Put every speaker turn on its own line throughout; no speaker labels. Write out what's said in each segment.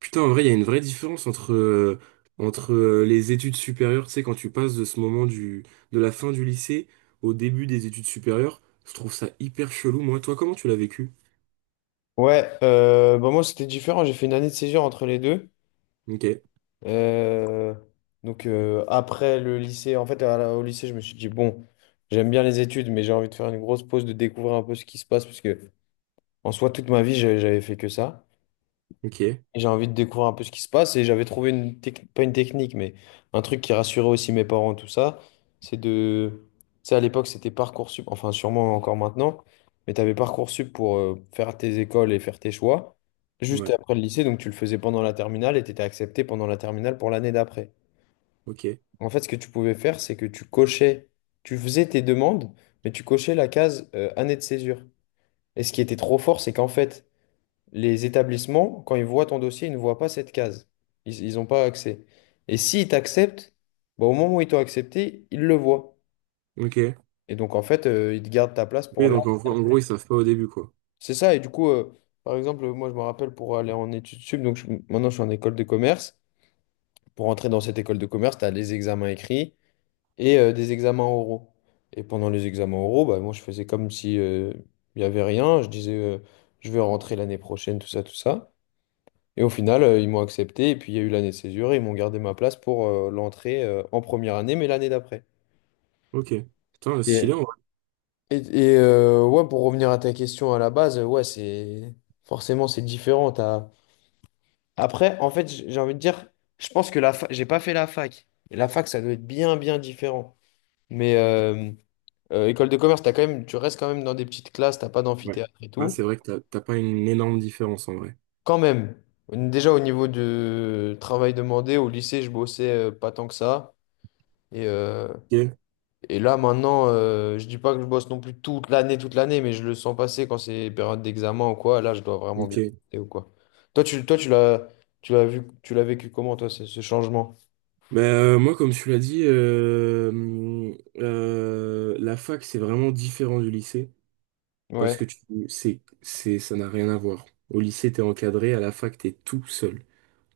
Putain, en vrai, il y a une vraie différence entre les études supérieures, tu sais, quand tu passes de ce moment de la fin du lycée au début des études supérieures, je trouve ça hyper chelou, moi. Toi, comment tu l'as vécu?
Ouais, bah moi c'était différent, j'ai fait une année de césure entre les deux.
Ok,
Euh, après le lycée, en fait au lycée je me suis dit bon, j'aime bien les études mais j'ai envie de faire une grosse pause, de découvrir un peu ce qui se passe parce que en soi toute ma vie j'avais fait que ça.
ok,
Et j'ai envie de découvrir un peu ce qui se passe et j'avais trouvé une technique, pas une technique, mais un truc qui rassurait aussi mes parents, tout ça, c'est de... Tu sais, à l'époque, c'était Parcoursup, enfin sûrement encore maintenant, mais tu avais Parcoursup pour faire tes écoles et faire tes choix, juste
ouais,
après le lycée, donc tu le faisais pendant la terminale et tu étais accepté pendant la terminale pour l'année d'après.
ok,
En fait, ce que tu pouvais faire, c'est que tu cochais, tu faisais tes demandes, mais tu cochais la case année de césure. Et ce qui était trop fort, c'est qu'en fait, les établissements, quand ils voient ton dossier, ils ne voient pas cette case. Ils n'ont pas accès. Et s'ils t'acceptent, bah, au moment où ils t'ont accepté, ils le voient.
ok.
Et donc, en fait, ils te gardent ta place pour
Oui,
là.
donc en gros, ils savent pas au début, quoi.
C'est ça. Et du coup, par exemple, moi, je me rappelle pour aller en études sup, donc maintenant, je suis en école de commerce. Pour entrer dans cette école de commerce, tu as les examens écrits et des examens oraux. Et pendant les examens oraux, bah, moi, je faisais comme si il n'y avait rien. Je disais, je vais rentrer l'année prochaine, tout ça, tout ça. Et au final, ils m'ont accepté. Et puis, il y a eu l'année de césure. Et ils m'ont gardé ma place pour l'entrée en première année, mais l'année d'après.
Ok. Putain,
Et,
stylé, en vrai.
et ouais, pour revenir à ta question à la base, ouais, c'est forcément c'est différent. Après, en fait, j'ai envie de dire, je pense que la fac, j'ai pas fait la fac. Et la fac, ça doit être bien, bien différent. Mais école de commerce, t'as quand même, tu restes quand même dans des petites classes, t'as pas
Ouais.
d'amphithéâtre et
Ouais,
tout.
c'est vrai que t'as pas une énorme différence, en vrai.
Quand même. Déjà au niveau de travail demandé, au lycée, je bossais pas tant que ça. Et, euh,
Ok,
Et là, maintenant, je dis pas que je bosse non plus toute l'année, mais je le sens passer quand c'est période d'examen ou quoi. Là, je dois vraiment bien
ok.
bosser ou quoi. Toi, tu l'as vu, tu l'as vécu comment, toi, ce changement?
Bah, moi, comme tu l'as dit, la fac, c'est vraiment différent du lycée. Parce
Ouais,
que tu, c'est, ça n'a rien à voir. Au lycée, t'es encadré, à la fac, t'es tout seul.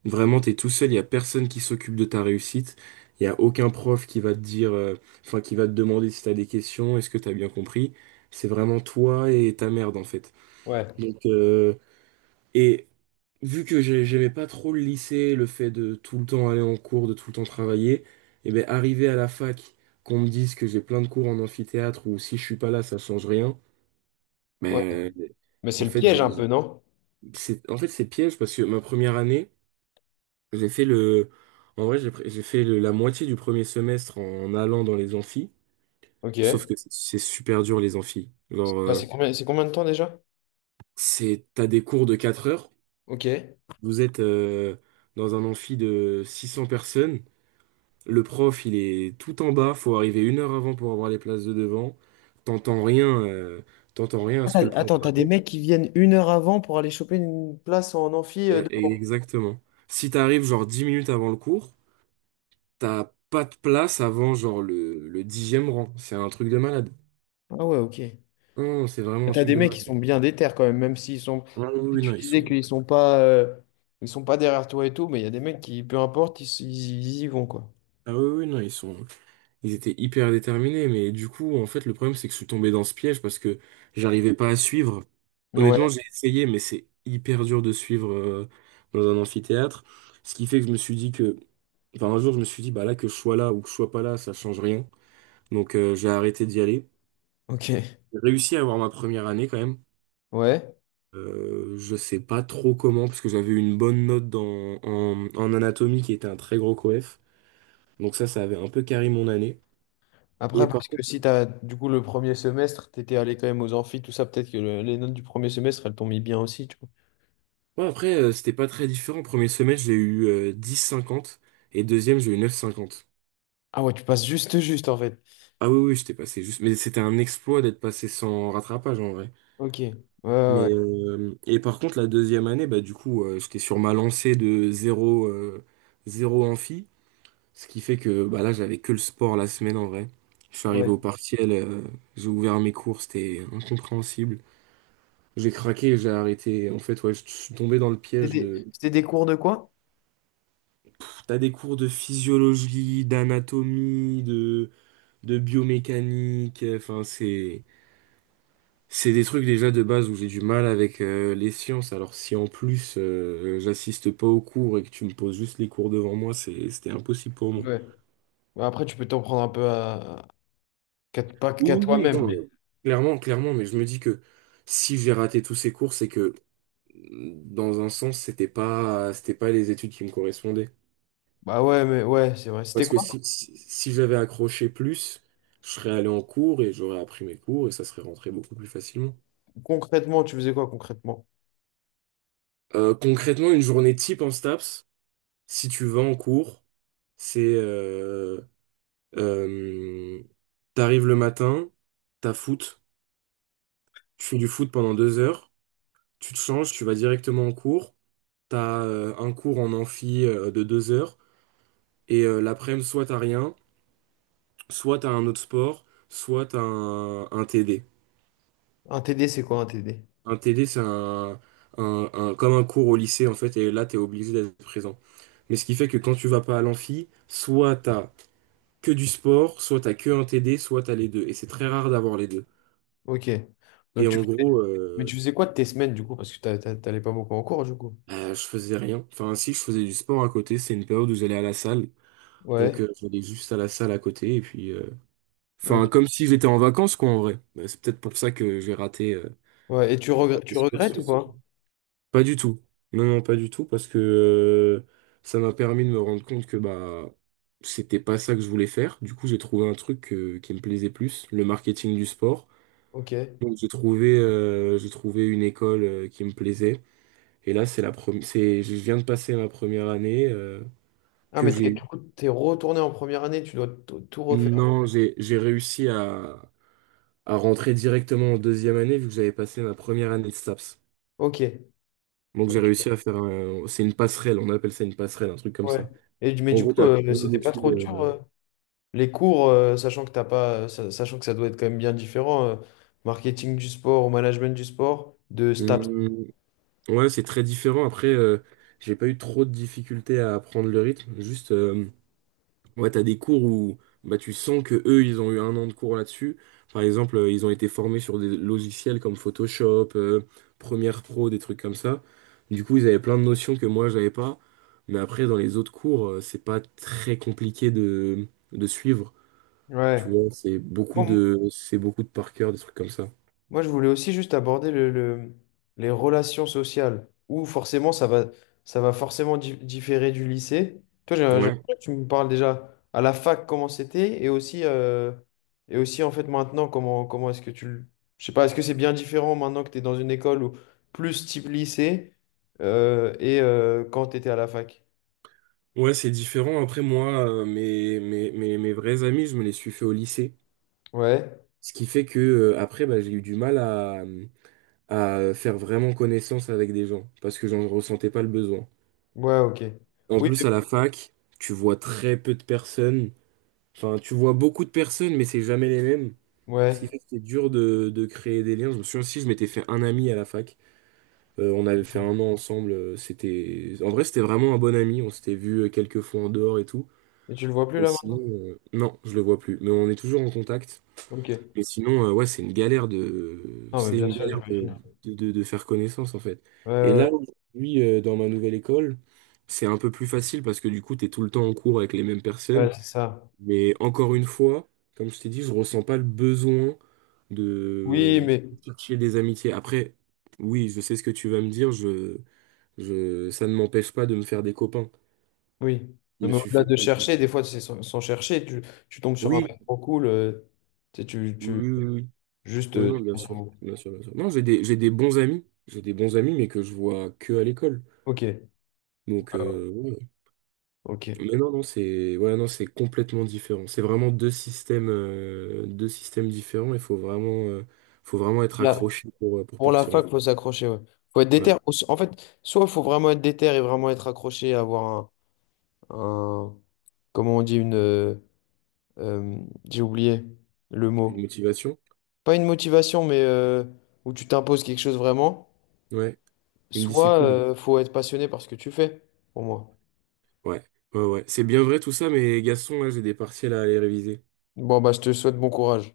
Vraiment, t'es tout seul, il n'y a personne qui s'occupe de ta réussite. Il n'y a aucun prof qui va te dire, enfin, qui va te demander si t'as des questions, est-ce que t'as bien compris. C'est vraiment toi et ta merde, en fait.
ouais,
Donc, et j'aimais pas trop le lycée, le fait de tout le temps aller en cours, de tout le temps travailler, et ben, arrivé à la fac, qu'on me dise que j'ai plein de cours en amphithéâtre ou si je suis pas là, ça change rien.
ouais.
Mais
Mais c'est
en
le
fait,
piège un peu, non?
c'est piège parce que ma première année, j'ai fait le en vrai, la moitié du premier semestre en allant dans les amphis, sauf
Ok.
que c'est super dur les amphis.
C'est
Genre
bah, c'est combien de temps déjà?
c'est t'as des cours de 4 heures,
Ok.
vous êtes dans un amphi de 600 personnes, le prof, il est tout en bas, faut arriver 1 heure avant pour avoir les places de devant. T'entends rien euh, t'entends rien à ce
Ah,
que le prof
attends, t'as des
raconte.
mecs qui viennent une heure avant pour aller choper une place en amphi
Et
devant.
exactement. Si t'arrives genre 10 minutes avant le cours, t'as pas de place avant genre le 10e rang. C'est un truc de malade.
Ah ouais, ok.
Non, c'est vraiment un
T'as
truc
des
de
mecs qui
malade.
sont bien déter quand même, même s'ils sont.
Ah oui,
Si
oui, non,
tu
ils
disais
sont.
qu'ils sont pas, ils sont pas derrière toi et tout, mais il y a des mecs qui, peu importe, ils y vont quoi.
Ah oui, oui, non, ils sont. Ils étaient hyper déterminés, mais du coup, en fait, le problème, c'est que je suis tombé dans ce piège parce que j'arrivais pas à suivre. Honnêtement,
Ouais,
j'ai essayé, mais c'est hyper dur de suivre dans un amphithéâtre. Ce qui fait que je me suis dit que. Enfin, un jour, je me suis dit, bah là, que je sois là ou que je sois pas là, ça change rien. Donc, j'ai arrêté d'y aller.
ok,
J'ai réussi à avoir ma première année quand même.
ouais.
Je sais pas trop comment, parce que j'avais une bonne note en anatomie qui était un très gros coef. Donc ça avait un peu carré mon année. Et
Après,
par
parce que
contre,
si t'as, du coup, le premier semestre, t'étais allé quand même aux amphis, tout ça, peut-être que les notes du premier semestre, elles t'ont mis bien aussi, tu vois.
ouais, après, c'était pas très différent. Premier semestre, j'ai eu 10,50 et deuxième, j'ai eu 9,50.
Ah ouais, tu passes juste, juste en fait.
Ah oui, oui, j'étais passé juste. Mais c'était un exploit d'être passé sans rattrapage en vrai.
Ok, ouais, ouais,
Mais,
ouais.
et par contre, la deuxième année, bah, du coup, j'étais sur ma lancée de zéro 0 amphi. Ce qui fait que bah là, j'avais que le sport la semaine en vrai. Je suis arrivé
Ouais.
au partiel, j'ai ouvert mes cours, c'était incompréhensible. J'ai craqué, j'ai arrêté. En fait, ouais, je suis tombé dans le piège de...
C'était des cours de quoi?
Pff, t'as des cours de physiologie, d'anatomie, de biomécanique. Enfin, c'est... C'est des trucs déjà de base où j'ai du mal avec les sciences. Alors si en plus j'assiste pas aux cours et que tu me poses juste les cours devant moi, c'était impossible pour moi.
Ouais. Bah après, tu peux t'en prendre un peu à, pas
Oui,
qu'à
oui, oui,
toi-même, mais.
non, clairement, clairement, mais je me dis que si j'ai raté tous ces cours, c'est que mmh, dans un sens, c'était pas les études qui me correspondaient.
Bah ouais, mais ouais, c'est vrai. C'était
Parce que
quoi?
si j'avais accroché plus, je serais allé en cours et j'aurais appris mes cours et ça serait rentré beaucoup plus facilement.
Concrètement, tu faisais quoi concrètement?
Concrètement, une journée type en STAPS, si tu vas en cours, c'est euh, t'arrives le matin, t'as foot, tu fais du foot pendant 2 heures, tu te changes, tu vas directement en cours. T'as un cours en amphi de 2 heures et l'après-midi, soit t'as rien, soit t'as un autre sport, soit t'as un TD.
Un TD, c'est quoi un TD?
Un TD, c'est comme un cours au lycée en fait, et là t'es obligé d'être présent. Mais ce qui fait que quand tu vas pas à l'amphi, soit t'as que du sport, soit t'as que un TD, soit t'as les deux. Et c'est très rare d'avoir les deux.
Ok.
Et
Donc tu...
en gros,
Mais tu faisais quoi de tes semaines du coup? Parce que t'allais pas beaucoup en cours du coup.
bah, je faisais rien. Enfin, si je faisais du sport à côté, c'est une période où j'allais à la salle.
Ouais.
Donc j'allais juste à la salle à côté et puis, enfin,
Ok.
comme si j'étais en vacances, quoi, en vrai. Mais c'est peut-être pour ça que j'ai raté euh,
Ouais. Et
raté
tu
ce
regrettes ou
cursus.
pas?
Pas du tout. Non, non, pas du tout, parce que ça m'a permis de me rendre compte que bah c'était pas ça que je voulais faire. Du coup, j'ai trouvé un truc qui me plaisait plus, le marketing du sport.
Ok.
Donc, j'ai trouvé une école qui me plaisait. Et là, c'est la première, c'est, je viens de passer ma première année
Ah,
que
mais
j'ai
t'es,
eue.
du coup, t'es retourné en première année, tu dois tout tout refaire.
Non, j'ai réussi à, rentrer directement en deuxième année vu que j'avais passé ma première année de STAPS.
Ok.
Donc j'ai réussi à faire un... C'est une passerelle, on appelle ça une passerelle, un truc comme
Ouais.
ça.
Et, mais
En
du
gros,
coup,
t'as plein
c'était pas
d'études...
trop dur les cours, sachant que t'as pas, sachant que ça doit être quand même bien différent, marketing du sport ou management du sport, de STAPS.
hum, ouais, c'est très différent. Après, j'ai pas eu trop de difficultés à apprendre le rythme. Juste, ouais, t'as des cours où bah, tu sens que eux, ils ont eu un an de cours là-dessus. Par exemple, ils ont été formés sur des logiciels comme Photoshop, Premiere Pro, des trucs comme ça. Du coup, ils avaient plein de notions que moi, j'avais pas. Mais après, dans les autres cours, c'est pas très compliqué de suivre. Tu
Ouais.
vois, c'est beaucoup de par cœur, des trucs comme ça.
Moi, je voulais aussi juste aborder les relations sociales, où forcément ça va forcément différer du lycée. Toi,
Ouais.
tu me parles déjà à la fac comment c'était et aussi en fait maintenant comment, comment est-ce que tu... Je sais pas, est-ce que c'est bien différent maintenant que tu es dans une école ou plus type lycée et quand tu étais à la fac?
Ouais, c'est différent. Après, moi, mes vrais amis, je me les suis fait au lycée.
Ouais,
Ce qui fait que, après, bah, j'ai eu du mal à faire vraiment connaissance avec des gens parce que j'en ressentais pas le besoin.
ouais, ok.
En
Oui,
plus,
mais,
à la fac, tu vois très peu de personnes. Enfin, tu vois beaucoup de personnes, mais c'est jamais les mêmes. Ce qui
ouais.
fait que c'est dur de créer des liens. Je me souviens aussi, je m'étais fait un ami à la fac. On avait fait un an ensemble. En vrai, c'était vraiment un bon ami. On s'était vu quelques fois en dehors et tout.
Et tu le vois plus
Et
là
sinon,
maintenant?
non, je le vois plus. Mais on est toujours en contact.
Ok.
Mais sinon, ouais, c'est une galère de,
Non, mais
c'est
bien
une
sûr,
galère de,
j'imagine.
faire connaissance en fait.
Ouais,
Et
ouais,
là, aujourd'hui, dans ma nouvelle école, c'est un peu plus facile parce que du coup, t'es tout le temps en cours avec les mêmes personnes.
ouais, c'est ça.
Mais encore une fois, comme je t'ai dit, je ressens pas le besoin
Oui,
de
mais
chercher des amitiés. Après, oui, je sais ce que tu vas me dire. Ça ne m'empêche pas de me faire des copains.
oui.
Je
Non,
me
mais
suis
au-delà
fait.
de chercher, des
Oui,
fois, c'est sans, sans chercher, tu tombes sur un
oui,
mec trop cool, tu sais,
oui, oui.
juste
Oui, non,
tu
bien
penses à
sûr.
vous.
Bien sûr, bien sûr. Non, j'ai des bons amis. J'ai des bons amis, mais que je vois que à l'école.
Ok. Ouais,
Donc,
ouais,
ouais.
ok.
Mais non, non, c'est ouais, non, c'est complètement différent. C'est vraiment deux systèmes différents. Il faut vraiment être
Là,
accroché pour
pour la
partir en.
fac, faut s'accrocher, ouais. Faut être
Ouais.
déter. En fait, soit faut vraiment être déter et vraiment être accroché, avoir un, un- comment on dit, une, euh, j'ai oublié le
Une
mot.
motivation.
Pas une motivation, mais où tu t'imposes quelque chose vraiment.
Ouais. Une
Soit
discipline.
faut être passionné par ce que tu fais, pour moi.
Ouais. Ouais, ouais. C'est bien vrai tout ça, mais Gaston, là, j'ai des partiels à aller réviser.
Bon, bah, je te souhaite bon courage.